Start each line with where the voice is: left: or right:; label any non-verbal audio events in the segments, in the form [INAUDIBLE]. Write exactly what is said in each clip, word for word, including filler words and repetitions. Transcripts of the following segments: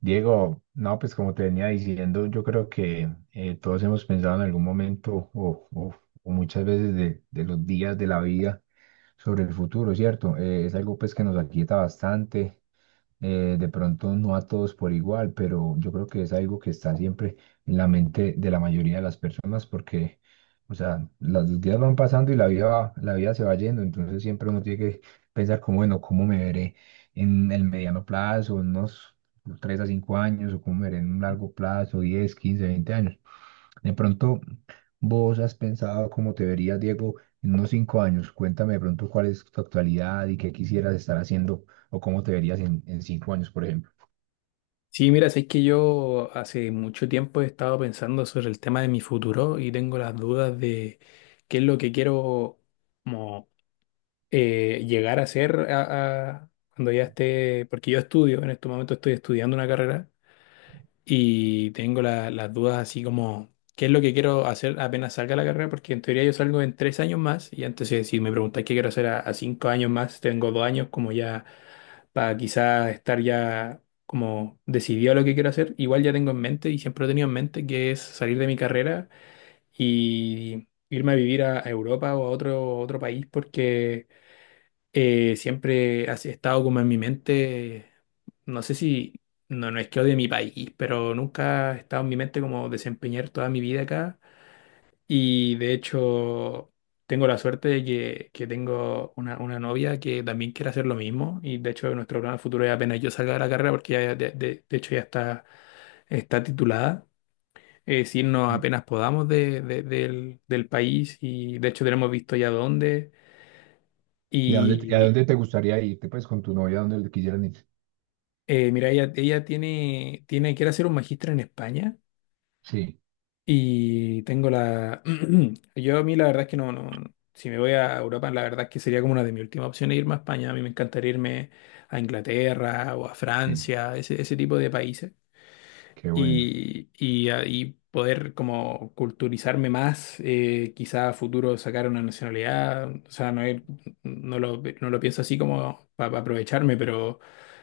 right: Diego, no, pues como te venía diciendo, yo creo que eh, todos hemos pensado en algún momento o, o- o muchas veces de, de los días de la vida sobre el futuro, ¿cierto? Eh, es algo pues que nos aquieta bastante, eh, de pronto no a todos por igual, pero yo creo que es algo que está siempre en la mente de la mayoría de las personas porque, o sea, las- los días van pasando y la vida va- la vida se va yendo, entonces siempre uno tiene que pensar como, bueno, ¿cómo me veré en el mediano plazo, en unos tres a cinco años, o cómo me veré en un largo plazo, diez quince veinte años? De pronto, vos has pensado cómo te verías, Diego, en unos cinco años. Cuéntame de pronto cuál es tu actualidad y qué quisieras estar haciendo o cómo te verías en, en cinco años, por ejemplo.
left: Sí, mira, es que yo hace mucho tiempo he estado pensando sobre el tema de mi futuro y tengo las dudas de qué es lo que quiero como, eh, llegar a ser a- a- cuando ya esté, porque yo estudio, en este momento estoy estudiando una carrera y tengo la- las dudas así como, ¿qué es lo que quiero hacer apenas salga la carrera? Porque en teoría yo salgo en tres años más y entonces si me preguntáis qué quiero hacer a, a cinco años más, tengo dos años como ya para quizás estar ya como decidido a lo que quiero hacer. Igual ya tengo en mente y siempre he tenido en mente que es salir de mi carrera y irme a vivir a, a Europa o a otro, otro país porque eh, siempre ha estado como en mi mente, no sé si, no, no es que odie mi país, pero nunca ha estado en mi mente como desempeñar toda mi vida acá. Y de hecho, tengo la suerte de que, que tengo una, una novia que también quiere hacer lo mismo. Y de hecho, nuestro plan futuro es apenas yo salga de la carrera, porque ya, de, de- de hecho ya está, está titulada. Es irnos
right: Mm.
left: apenas podamos de- de- del, del país y de hecho tenemos visto ya dónde. Mm.
right: ¿Y a dónde, te- a
left: Y,
right: dónde te gustaría irte, pues, con tu novia, a dónde le quisieran ir?
left: Eh, mira, ella, ella tiene, tiene, quiere hacer un magíster en España
right: Sí,
left: y tengo la... [CLEARS THROAT] Yo a mí la verdad es que no, no, no. Si me voy a Europa, la verdad es que sería como una de mis últimas opciones irme a España. A mí me encantaría irme a Inglaterra o a
right: sí,
left: Francia, ese, ese tipo de países
right: qué bueno,
left: y, y ahí poder como culturizarme más, eh, quizá a futuro sacar una nacionalidad, o sea, no, es- no lo, no lo pienso así como para aprovecharme, pero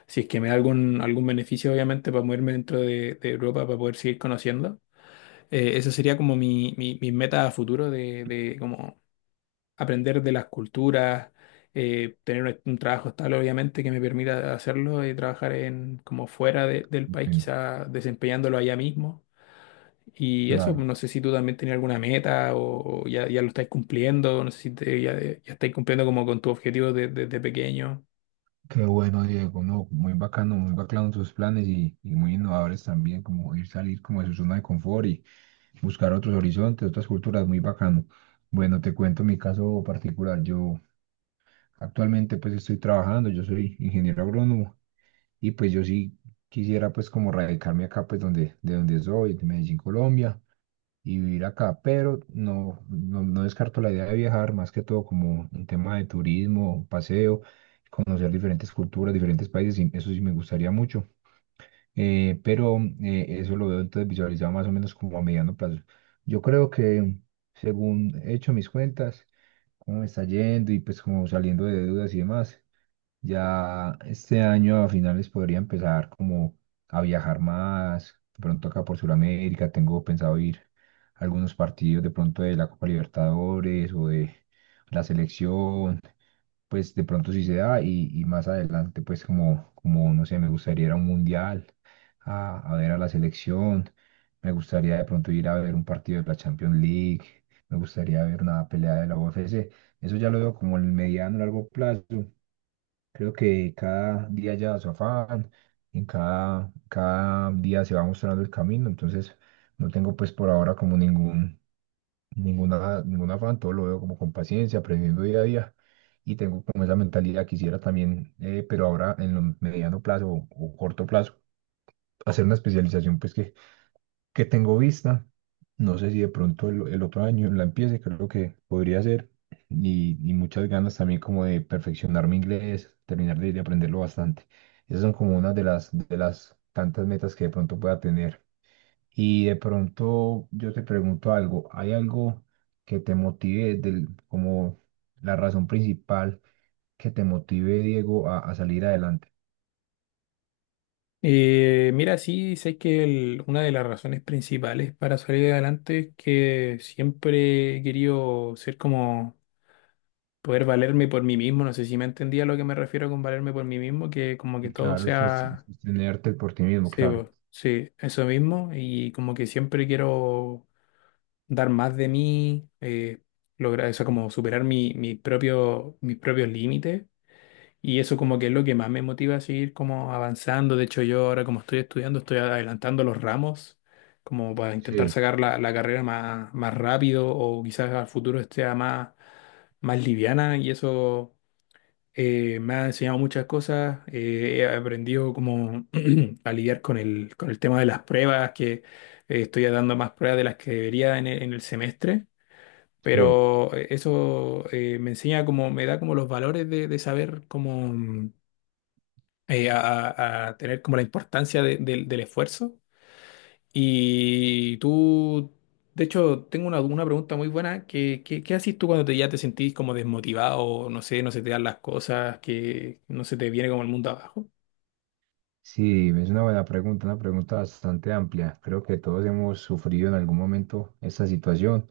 left: si es que me da algún, algún beneficio, obviamente, para moverme dentro de, de Europa, para poder seguir conociendo, eh, esa sería como mi, mi, mi meta a futuro de, de como aprender de las culturas. eh, tener un, un trabajo estable, obviamente, que me permita hacerlo y trabajar en como fuera de- del país,
right: bueno,
left: quizá desempeñándolo allá mismo. Y eso,
right: claro.
left: no sé si tú también tenías alguna meta o o ya, ya lo estáis cumpliendo, no sé si te- ya, ya estáis cumpliendo como con tu objetivo de- desde pequeño.
right: Qué bueno, Diego, no, muy bacano, muy bacano tus planes y, y muy innovadores también, como ir salir como de su zona de confort y buscar otros horizontes, otras culturas, muy bacano. Bueno, te cuento mi caso particular. Yo actualmente pues estoy trabajando, yo soy ingeniero agrónomo. Y pues yo sí quisiera pues como radicarme acá pues donde, de donde soy, de Medellín, Colombia, y vivir acá, pero no, no, no descarto la idea de viajar, más que todo como un tema de turismo, paseo, conocer diferentes culturas, diferentes países, y eso sí me gustaría mucho. Eh, pero eh, eso lo veo entonces visualizado más o menos como a mediano plazo. Yo creo que según he hecho mis cuentas, cómo me está yendo y pues como saliendo de deudas y demás. Ya este año a finales podría empezar como a viajar más, de pronto acá por Sudamérica, tengo pensado ir a algunos partidos de pronto de la Copa Libertadores o de la selección, pues de pronto si se da y, y más adelante pues como, como, no sé, me gustaría ir a un mundial, a, a ver a la selección, me gustaría de pronto ir a ver un partido de la Champions League, me gustaría ver una pelea de la U F C, eso ya lo veo como en el mediano largo plazo. Creo que cada día lleva su afán, en cada, cada día se va mostrando el camino, entonces no tengo pues por ahora como ningún, ninguna, ningún afán, todo lo veo como con paciencia, aprendiendo día a día y tengo como esa mentalidad, quisiera también, eh, pero ahora en lo mediano plazo o, o corto plazo, hacer una especialización pues que que tengo vista. No sé si de pronto el, el otro año la empiece, creo que podría ser. Y, y muchas ganas también como de perfeccionar mi inglés, terminar de, de aprenderlo bastante. Esas son como una de las, de las tantas metas que de pronto pueda tener. Y de pronto yo te pregunto algo, ¿hay algo que te motive del, como la razón principal que te motive, Diego, a, a salir adelante?
left: Eh, mira, sí, sé que el- una de las razones principales para salir adelante es que siempre he querido ser como poder valerme por mí mismo, no sé si me entendía a lo que me refiero con valerme por mí mismo, que como
right: Y
left: que todo
right: claro, eso es
left: sea,
right: sostenerte por ti mismo,
left: sí,
right: claro.
left: po, sí, eso mismo, y como que siempre quiero dar más de mí, eh, lograr eso, como superar mi, mi propio, mis propios límites. Y eso como que es lo que más me motiva a seguir como avanzando. De hecho, yo ahora como estoy estudiando, estoy adelantando los ramos, como para intentar
right: Sí,
left: sacar la, la carrera más, más rápido o quizás al futuro esté más, más liviana. Y eso eh, me ha enseñado muchas cosas. Eh, he aprendido como [CLEARS THROAT] a lidiar con el, con el tema de las pruebas, que eh, estoy dando más pruebas de las que debería en el en el semestre.
right: sí.
left: Pero eh, eso eh, me enseña como, me da como los valores de, de saber cómo mm, eh, a, a- a tener como la importancia de- del del esfuerzo. Y tú, de hecho, tengo una, una pregunta muy buena. ¿Qué, qué, qué haces tú cuando te, ya te sentís como desmotivado, no sé, no se te dan las cosas, que no se te viene como el mundo abajo?
right: Sí, es una buena pregunta, una pregunta bastante amplia. Creo que todos hemos sufrido en algún momento esta situación.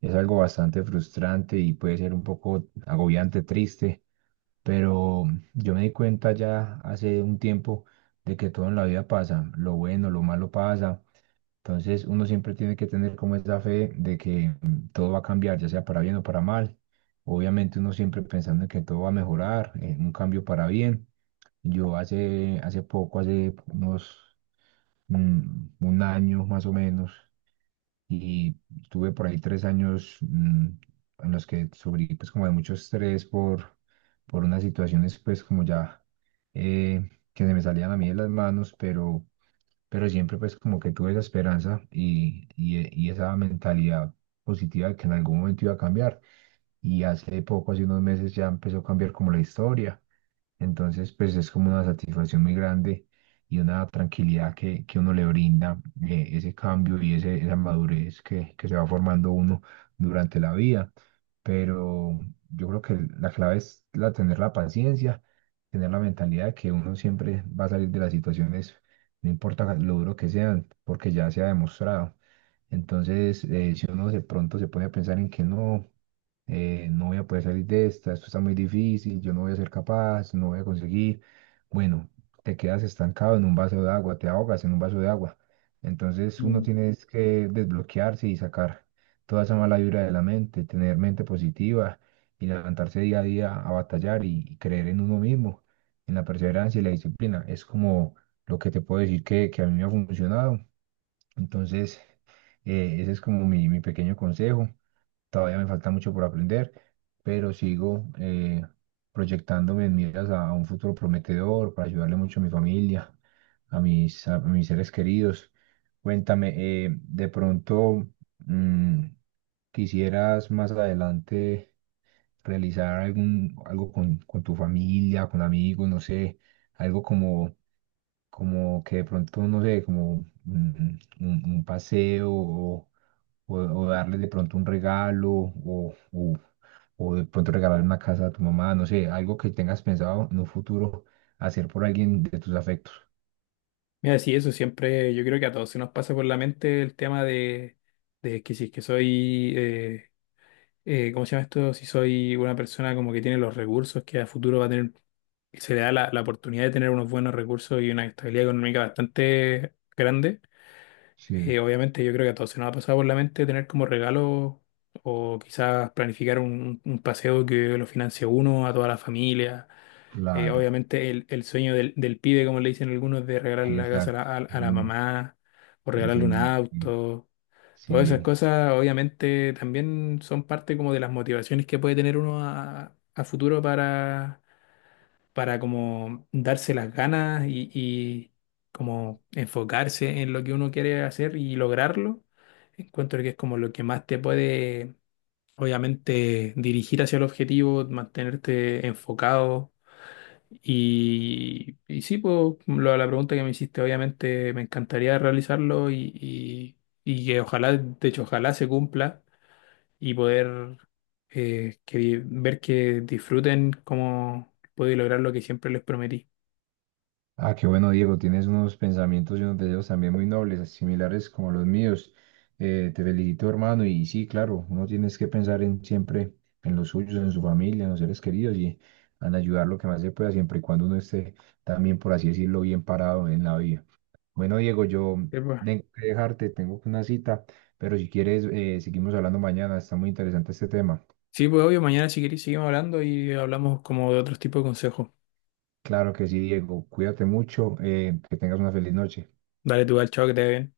right: Es algo bastante frustrante y puede ser un poco agobiante, triste, pero yo me di cuenta ya hace un tiempo de que todo en la vida pasa. Lo bueno, lo malo pasa. Entonces uno siempre tiene que tener como esa fe de que mm, todo va a cambiar, ya sea para bien o para mal. Obviamente uno siempre pensando en que todo va a mejorar, en un cambio para bien. Yo hace, hace poco, hace unos mm, un año más o menos, y tuve por ahí tres años mm, en los que sufrí pues como de mucho estrés por, por unas situaciones pues como ya eh, que se me salían a mí de las manos, pero pero siempre pues como que tuve esa esperanza y, y, y esa mentalidad positiva de que en algún momento iba a cambiar. Y hace poco, hace unos meses ya empezó a cambiar como la historia. Entonces, pues es como una satisfacción muy grande y una tranquilidad que, que uno le brinda eh, ese cambio y ese, esa madurez que, que se va formando uno durante la vida. Pero yo creo que la clave es la, tener la paciencia, tener la mentalidad de que uno siempre va a salir de las situaciones, no importa lo duro que sean, porque ya se ha demostrado. Entonces, eh, si uno de pronto se pone a pensar en que no eh, no voy a poder salir de esta, esto está muy difícil, yo no voy a ser capaz, no voy a conseguir. Bueno, te quedas estancado en un vaso de agua, te ahogas en un vaso de agua. Entonces uno
left: Mm.
right: tiene es que desbloquearse y sacar toda esa mala vibra de la mente, tener mente positiva y levantarse día a día a batallar y, y creer en uno mismo, en la perseverancia y la disciplina. Es como lo que te puedo decir que, que a mí me ha funcionado. Entonces, eh, ese es como mi, mi pequeño consejo. Todavía me falta mucho por aprender, pero sigo eh, proyectándome en miras a, a un futuro prometedor para ayudarle mucho a mi familia, a mis, a mis seres queridos. Cuéntame, eh, de pronto, mm, ¿quisieras más adelante realizar algún, algo con, con tu familia, con amigos, no sé, algo como, como que de pronto, no sé, como mm, un, un paseo o o, o darles de pronto un regalo, o, o, o de pronto regalar una casa a tu mamá, no sé, algo que tengas pensado en un futuro hacer por alguien de tus afectos.
left: Mira, sí, eso siempre, yo creo que a todos se nos pasa por la mente el tema de, de que si es que soy eh, eh, ¿cómo se llama esto? Si soy una persona como que tiene los recursos, que a futuro va a tener, se le da la, la oportunidad de tener unos buenos recursos y una estabilidad económica bastante grande.
right: Sí,
left: Eh, obviamente yo creo que a todos se nos ha pasado por la mente tener como regalo o quizás planificar un, un paseo que lo financie uno a toda la familia. Eh,
right: claro,
left: obviamente el, el sueño del, del pibe, como le dicen algunos, de regalarle la casa
right: exacto.
left: a la,
right: El
left: a la
right: sueño,
left: mamá o
right: el
left: regalarle un
right: sueño, sí,
left: auto. Todas esas
right: sí.
left: cosas obviamente también son parte como de las motivaciones que puede tener uno a, a futuro para, para como darse las ganas y, y como enfocarse en lo que uno quiere hacer y lograrlo. Encuentro que es como lo que más te puede obviamente dirigir hacia el objetivo, mantenerte enfocado y, y sí, pues lo- la pregunta que me hiciste, obviamente me encantaría realizarlo y, y, y que ojalá, de hecho, ojalá se cumpla y poder eh, que, di- ver que disfruten cómo pude lograr lo que siempre les prometí.
right: Ah, qué bueno, Diego, tienes unos pensamientos y unos deseos también muy nobles, similares como los míos. Eh, te felicito, hermano, y sí, claro, uno tienes que pensar en siempre en los suyos, en su familia, en los seres queridos y en ayudar lo que más se pueda, siempre y cuando uno esté también, por así decirlo, bien parado en la vida. Bueno, Diego, yo
left: Sí, pues,
right: tengo que dejarte, tengo una cita, pero si quieres, eh, seguimos hablando mañana, está muy interesante este tema.
left: Sí, pues, obvio, mañana si queréis seguimos hablando y hablamos como de otros tipos de consejos.
right: Claro que sí, Diego, cuídate mucho, eh, que tengas una feliz noche.
left: Dale tu al chao que te vea bien.